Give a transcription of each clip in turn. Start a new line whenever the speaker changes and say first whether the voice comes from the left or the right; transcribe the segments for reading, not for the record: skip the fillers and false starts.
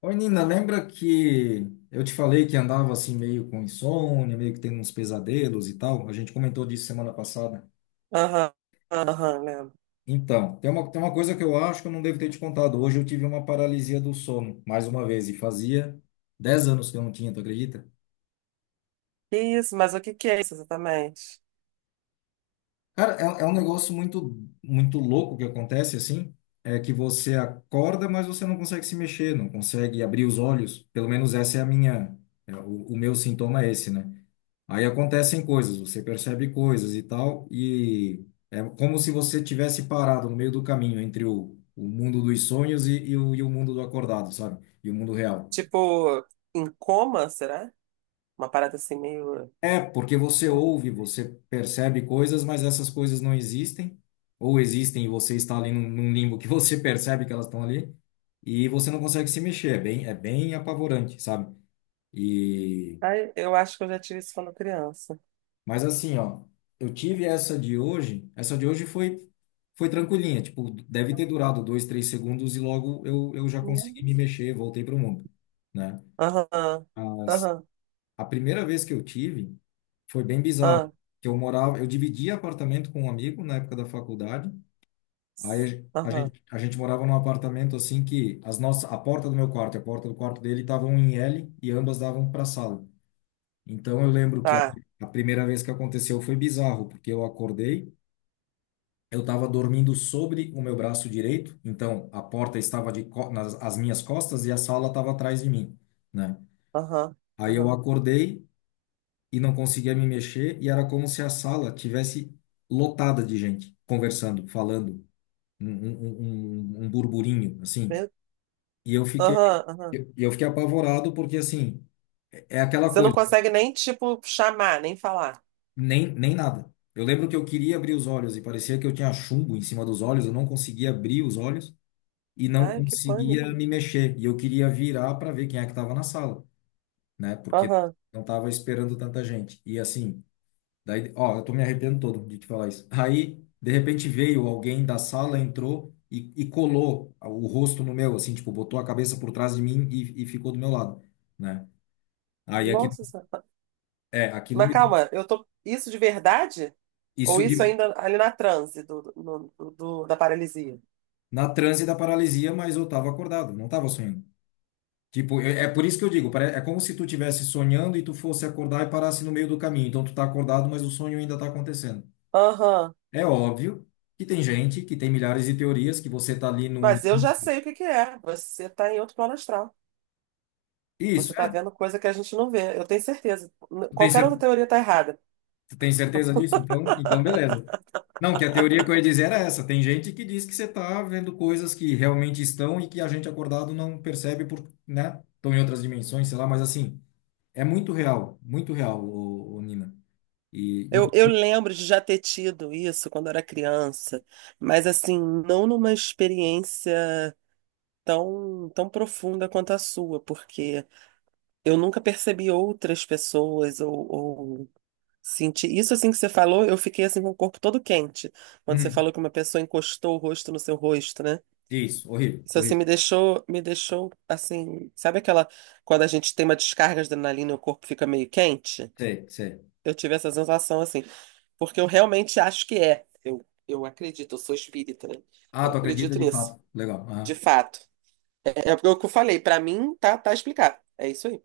left: Oi, Nina, lembra que eu te falei que andava assim meio com insônia, meio que tendo uns pesadelos e tal? A gente comentou disso semana passada.
right: Aham, aham, lembro.
left: Então, tem uma coisa que eu acho que eu não devo ter te contado. Hoje eu tive uma paralisia do sono, mais uma vez, e fazia 10 anos que eu não tinha, tu acredita?
right: Que isso, mas o que que é isso exatamente?
left: Cara, é um negócio muito, muito louco que acontece assim. É que você acorda, mas você não consegue se mexer, não consegue abrir os olhos. Pelo menos essa é a minha, o meu sintoma é esse, né? Aí acontecem coisas, você percebe coisas e tal, e é como se você tivesse parado no meio do caminho entre o mundo dos sonhos e o mundo do acordado, sabe? E o mundo real.
right: Tipo, em coma, será? Uma parada assim meio.
left: É, porque você ouve, você percebe coisas, mas essas coisas não existem, ou existem e você está ali num limbo que você percebe que elas estão ali, e você não consegue se mexer, é bem apavorante, sabe? E,
right: Ai, eu acho que eu já tive isso quando criança.
left: mas assim, ó, eu tive essa de hoje foi tranquilinha, tipo, deve ter durado dois, três segundos e logo eu já consegui
right: Mesmo?
left: me mexer, voltei para o mundo, né?
right: Aham, aham,
left: A primeira vez que eu tive foi bem bizarro,
right: aham,
left: que eu morava, eu dividia apartamento com um amigo na época da faculdade. Aí a
right: aham,
left: gente, a gente morava num apartamento assim que a porta do meu quarto e a porta do quarto dele estavam em L e ambas davam para a sala. Então eu lembro que a,
right: tá,
left: a primeira vez que aconteceu foi bizarro, porque eu acordei, eu estava dormindo sobre o meu braço direito, então a porta estava nas as minhas costas e a sala estava atrás de mim, né?
right: aham,
left: Aí eu
right: aham.
left: acordei e não conseguia me mexer, e era como se a sala tivesse lotada de gente conversando, falando, um burburinho, assim. E eu fiquei,
right: Aham, aham.
left: eu, eu fiquei apavorado porque, assim, é aquela
right: Você não
left: coisa,
right: consegue nem, tipo, chamar, nem falar.
left: nem nada. Eu lembro que eu queria abrir os olhos e parecia que eu tinha chumbo em cima dos olhos, eu não conseguia abrir os olhos e não
right: Ai, que
left: conseguia
right: pânico.
left: me mexer. E eu queria virar para ver quem é que estava na sala, né? Porque
right: Aham.
left: não estava esperando tanta gente. E assim, daí, ó, eu tô me arrependendo todo de te falar isso. Aí, de repente, veio alguém da sala, entrou e colou o rosto no meu, assim, tipo, botou a cabeça por trás de mim e ficou do meu lado, né? Aí aquilo,
right: Nossa Senhora.
left: aquilo
right: Mas
left: me.
right: calma, eu tô. Isso de verdade? Ou
left: Isso
right: isso
left: de,
right: ainda ali na transe da paralisia?
left: na transe da paralisia, mas eu tava acordado, não tava sonhando. Tipo, é por isso que eu digo, é como se tu tivesse sonhando e tu fosse acordar e parasse no meio do caminho. Então tu tá acordado, mas o sonho ainda tá acontecendo.
right: Aham.
left: É óbvio que tem gente que tem milhares de teorias, que você tá ali num.
right: Mas eu já sei o que que é. Você tá em outro plano astral.
left: Isso,
right: Você tá
left: é.
right: vendo coisa que a gente não vê. Eu tenho certeza.
left: Tem
right: Qualquer outra
left: certeza
right: teoria tá errada.
left: Você tem certeza disso? Então beleza. Não, que a teoria que eu ia dizer era essa. Tem gente que diz que você está vendo coisas que realmente estão e que a gente acordado não percebe por, né? Estão em outras dimensões, sei lá, mas assim, é muito real, muito real, ô, Nina. E,
right: Eu
left: inclusive.
right: lembro de já ter tido isso quando eu era criança, mas assim, não numa experiência tão profunda quanto a sua, porque eu nunca percebi outras pessoas ou senti. Isso assim que você falou, eu fiquei assim com o corpo todo quente, quando você
left: Uhum.
right: falou que uma pessoa encostou o rosto no seu rosto, né?
left: Isso, horrível,
right: Isso assim
left: horrível.
right: me deixou assim, sabe aquela quando a gente tem uma descarga de adrenalina e o corpo fica meio quente?
left: Sei, sei.
right: Eu tive essa sensação assim, porque eu realmente acho que é. Eu acredito, eu sou espírita, né?
left: Ah,
right: Então eu
left: tu acredita
right: acredito
left: de
right: nisso,
left: fato. Legal.
right: de
left: Aham.
right: fato. É porque o que eu falei, pra mim tá explicado. É isso aí.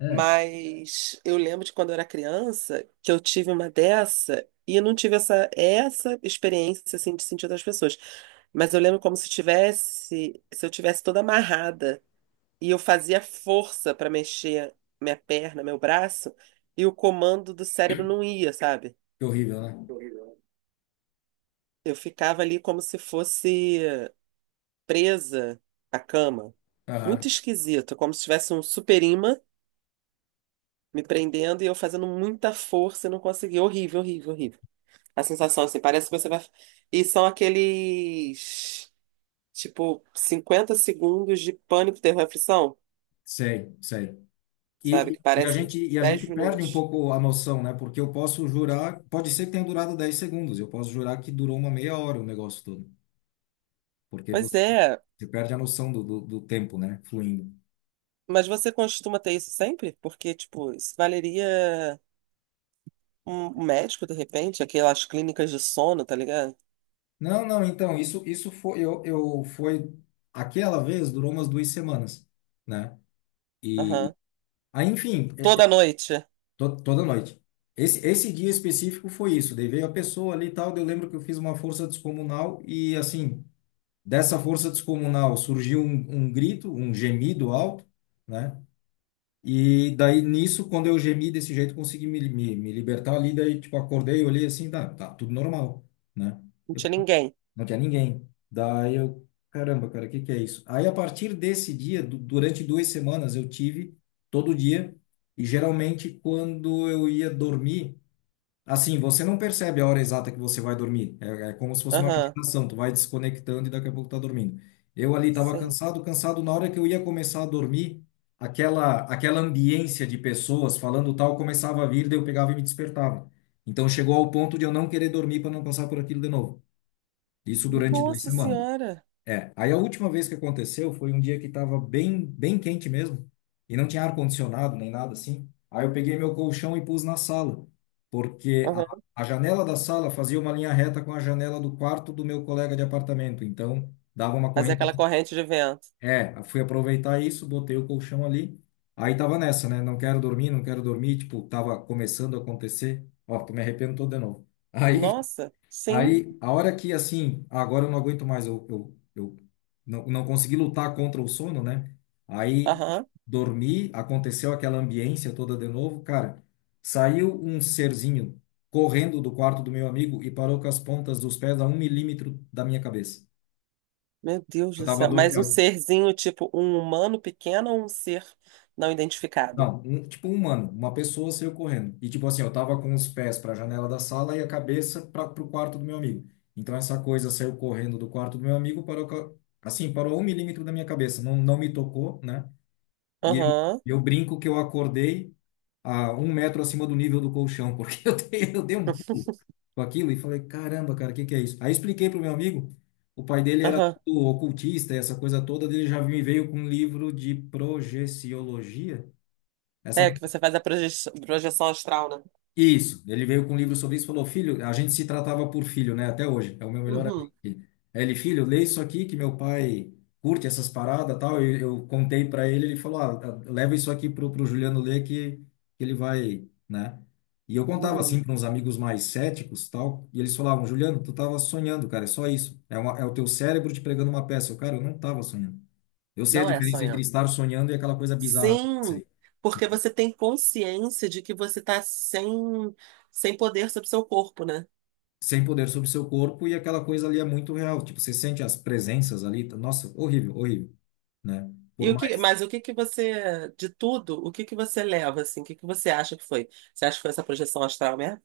left: É.
right: Mas eu lembro de quando eu era criança que eu tive uma dessa e eu não tive essa experiência assim de sentir outras pessoas. Mas eu lembro como se eu tivesse toda amarrada e eu fazia força pra mexer minha perna, meu braço, e o comando do cérebro não ia, sabe?
left: Que horrível, né?
right: Eu ficava ali como se fosse presa à cama. Muito
left: Aham.
right: esquisito, como se tivesse um super imã me prendendo e eu fazendo muita força e não consegui. Horrível, horrível, horrível. A sensação, assim, parece que você vai. E são aqueles, tipo, 50 segundos de pânico, terror e aflição,
left: Sei, sei.
right: sabe?
left: E,
right: Que
left: e a
right: parece
left: gente, e a
right: 10
left: gente perde um
right: minutos.
left: pouco a noção, né? Porque eu posso jurar, pode ser que tenha durado 10 segundos, eu posso jurar que durou uma meia hora o negócio todo, porque
right: Pois
left: você,
right: é,
left: você perde a noção do tempo, né? Fluindo.
right: mas você costuma ter isso sempre? Porque, tipo, isso valeria um médico, de repente, aquelas clínicas de sono, tá ligado?
left: Não, não, então, isso foi, eu, foi, aquela vez durou umas 2 semanas, né? E,
right: Aham.
left: aí, enfim,
right: Toda noite.
left: toda noite. Esse dia específico foi isso, daí veio a pessoa ali e tal, daí eu lembro que eu fiz uma força descomunal e, assim, dessa força descomunal surgiu um grito, um gemido alto, né? E daí nisso, quando eu gemi desse jeito, consegui me libertar ali. Daí, tipo, acordei, olhei assim, tá, tá tudo normal, né?
right: Não
left: Eu-
right: tinha ninguém.
left: Não tinha ninguém. Daí eu, caramba, cara, o que que é isso? Aí a partir desse dia, durante 2 semanas, eu tive todo dia. E geralmente, quando eu ia dormir, assim, você não percebe a hora exata que você vai dormir. É como se fosse uma
right: Aham.
left: meditação. Tu vai desconectando e daqui a pouco tá dormindo. Eu ali estava
right: Sim.
left: cansado, cansado. Na hora que eu ia começar a dormir, aquela ambiência de pessoas falando tal começava a vir, daí eu pegava e me despertava. Então chegou ao ponto de eu não querer dormir para não passar por aquilo de novo. Isso durante duas
right: Nossa
left: semanas.
right: Senhora.
left: É, aí a última vez que aconteceu foi um dia que estava bem, bem quente mesmo, e não tinha ar-condicionado nem nada assim. Aí eu peguei meu colchão e pus na sala, porque a,
right: Aham.
left: a janela da sala fazia uma linha reta com a janela do quarto do meu colega de apartamento, então dava uma
right: Fazer aquela
left: correnteza.
right: corrente de vento.
left: É, fui aproveitar isso, botei o colchão ali, aí tava nessa, né? Não quero dormir, não quero dormir, tipo, tava começando a acontecer. Ó, tô me arrependo todo de novo. Aí
right: Nossa, sim.
left: Aí, a hora que, assim, agora eu não aguento mais, eu não consegui lutar contra o sono, né? Aí,
right: Aham.
left: dormi, aconteceu aquela ambiência toda de novo, cara. Saiu um serzinho correndo do quarto do meu amigo e parou com as pontas dos pés a um milímetro da minha cabeça.
right: Meu Deus
left: Eu
right: do
left: tava,
right: céu.
left: dor...
right: Mas um
left: eu
right: serzinho, tipo um humano pequeno ou um ser não identificado?
left: Não, tipo um humano, uma pessoa saiu correndo. E tipo assim, eu tava com os pés para a janela da sala e a cabeça para pro quarto do meu amigo. Então essa coisa saiu correndo do quarto do meu amigo, parou assim, parou um milímetro da minha cabeça, não me tocou, né? E eu,
right: Aham.
left: eu brinco que eu acordei a um metro acima do nível do colchão, porque eu dei um pulo com aquilo e falei, caramba, cara, o que que é isso? Aí expliquei pro meu amigo, o pai dele era
right: Aham.
left: todo ocultista, essa coisa toda, ele já me veio com um livro de projeciologia. Essa
right: É que você faz a projeção astral, né?
left: Isso, ele veio com um livro sobre isso e falou: filho, a gente se tratava por filho, né? Até hoje, é o meu melhor amigo.
right: Uhum.
left: Aí ele, filho, lê isso aqui que meu pai curte essas paradas tal. Eu contei para ele, ele falou: ah, tá, leva isso aqui pro Juliano ler que ele vai, né? E eu contava
right: Uhum.
left: assim para uns amigos mais céticos tal, e eles falavam: Juliano, tu tava sonhando, cara, é só isso. É o teu cérebro te pregando uma peça. Eu, cara, eu não tava sonhando. Eu sei a
right: Não é
left: diferença entre
right: sonhando.
left: estar sonhando e aquela coisa bizarra que eu
right: Sim,
left: sei.
right: porque você tem consciência de que você está sem poder sobre seu corpo, né?
left: Sem poder sobre seu corpo e aquela coisa ali é muito real. Tipo, você sente as presenças ali. Nossa, horrível, horrível, né?
right: E
left: Por
right: o que,
left: mais.
right: mas o que que você, de tudo, o que que você leva, assim? O que que você acha que foi? Você acha que foi essa projeção astral mesmo?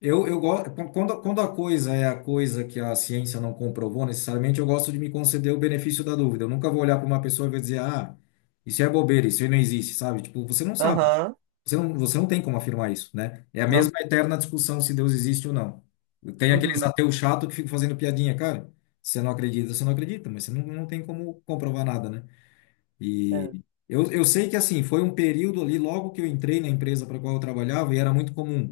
left: Eu gosto. Quando a coisa é a coisa que a ciência não comprovou necessariamente, eu gosto de me conceder o benefício da dúvida. Eu nunca vou olhar para uma pessoa e vou dizer, ah, isso é bobeira, isso aí não existe, sabe? Tipo, você não sabe.
right: Aham,
left: Você não tem como afirmar isso, né? É a
right: não.
left: mesma eterna discussão se Deus existe ou não. Tem aqueles
right: Uhum,
left: ateus chato que ficam fazendo piadinha, cara. Você não acredita, mas você não tem como comprovar nada, né? E
right: é.
left: eu, eu sei que assim, foi um período ali, logo que eu entrei na empresa para qual eu trabalhava, e era muito comum.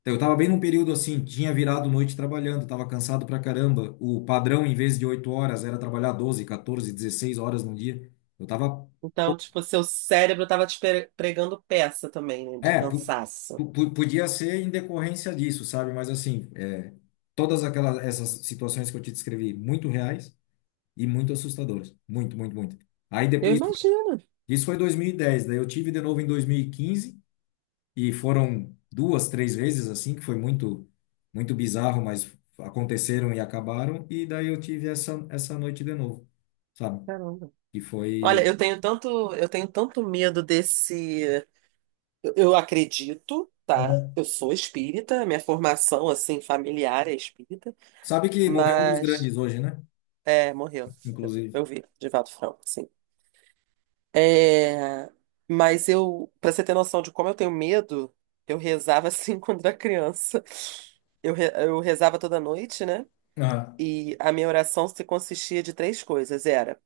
left: Então, eu estava bem num período assim, tinha virado noite trabalhando, estava cansado pra caramba. O padrão, em vez de 8 horas, era trabalhar 12, 14, 16 horas no dia. Eu tava.
right: Então, tipo, seu cérebro tava te pregando peça também, né, de
left: É,
right: cansaço.
left: podia ser em decorrência disso, sabe? Mas assim, é, todas aquelas essas situações que eu te descrevi, muito reais e muito assustadoras. Muito, muito, muito. Aí
right: Eu
left: depois, isso,
right: imagino,
left: isso foi 2010. Daí eu tive de novo em 2015. E foram duas, três vezes assim, que foi muito, muito bizarro, mas aconteceram e acabaram. E daí eu tive essa noite de novo, sabe?
right: caramba.
left: Que
right: Olha,
left: foi.
right: eu tenho tanto medo desse. Eu acredito, tá?
left: Aham.
right: Eu sou espírita, minha formação assim familiar é espírita,
left: Sabe que morreu um dos
right: mas
left: grandes hoje, né?
right: é, morreu.
left: Inclusive.
right: Eu vi, Divaldo Franco, sim. É, mas pra você ter noção de como eu tenho medo, eu rezava assim quando era criança. Eu rezava toda noite, né?
left: Aham.
right: E a minha oração se consistia de três coisas. Era,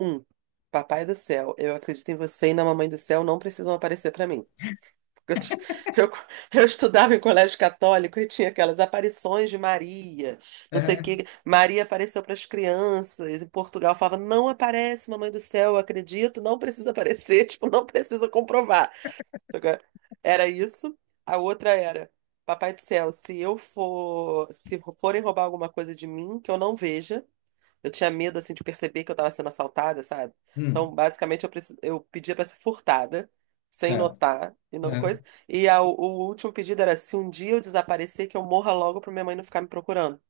right: um, Papai do céu, eu acredito em você e na Mamãe do céu não precisam aparecer pra mim. Eu, ti- eu, eu estudava em colégio católico e tinha aquelas aparições de Maria,
left: É,
right: não sei o
left: né?
right: que. Maria apareceu para as crianças, em Portugal falava, não aparece, mamãe do céu, eu acredito, não precisa aparecer, tipo, não precisa comprovar. Sacou? Era isso. A outra era, papai do céu, se forem roubar alguma coisa de mim, que eu não veja. Eu tinha medo, assim, de perceber que eu tava sendo assaltada, sabe?
left: Hum,
right: Então, basicamente, eu pedia pra ser furtada, sem
left: certo.
right: notar, e não
left: É.
right: coisa. O último pedido era, se um dia eu desaparecer, que eu morra logo pra minha mãe não ficar me procurando.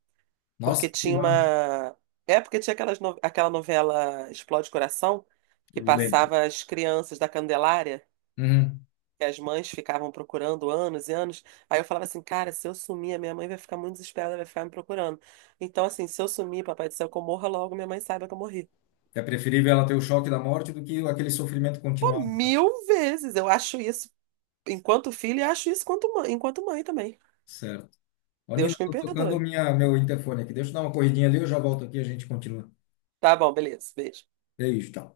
right: Porque
left: Nossa, que
right: tinha
left: bizarro.
right: uma. É, porque tinha aquelas no- aquela novela Explode Coração, que
left: Eu lembro.
right: passava as crianças da Candelária,
left: Uhum.
right: que as mães ficavam procurando anos e anos. Aí eu falava assim, cara, se eu sumir, a minha mãe vai ficar muito desesperada, vai ficar me procurando. Então, assim, se eu sumir, papai do céu, que eu morra logo, minha mãe saiba que eu morri.
left: É preferível ela ter o choque da morte do que aquele sofrimento
right: Pô,
left: continuado, né?
right: mil vezes. Eu acho isso enquanto filho e acho isso enquanto mãe também.
left: Certo. Ô, Nina,
right: Deus que me
left: tô tocando
right: perdoe.
left: meu interfone aqui. Deixa eu dar uma corridinha ali, eu já volto aqui e a gente continua.
right: Tá bom, beleza. Beijo.
left: É isso, tchau.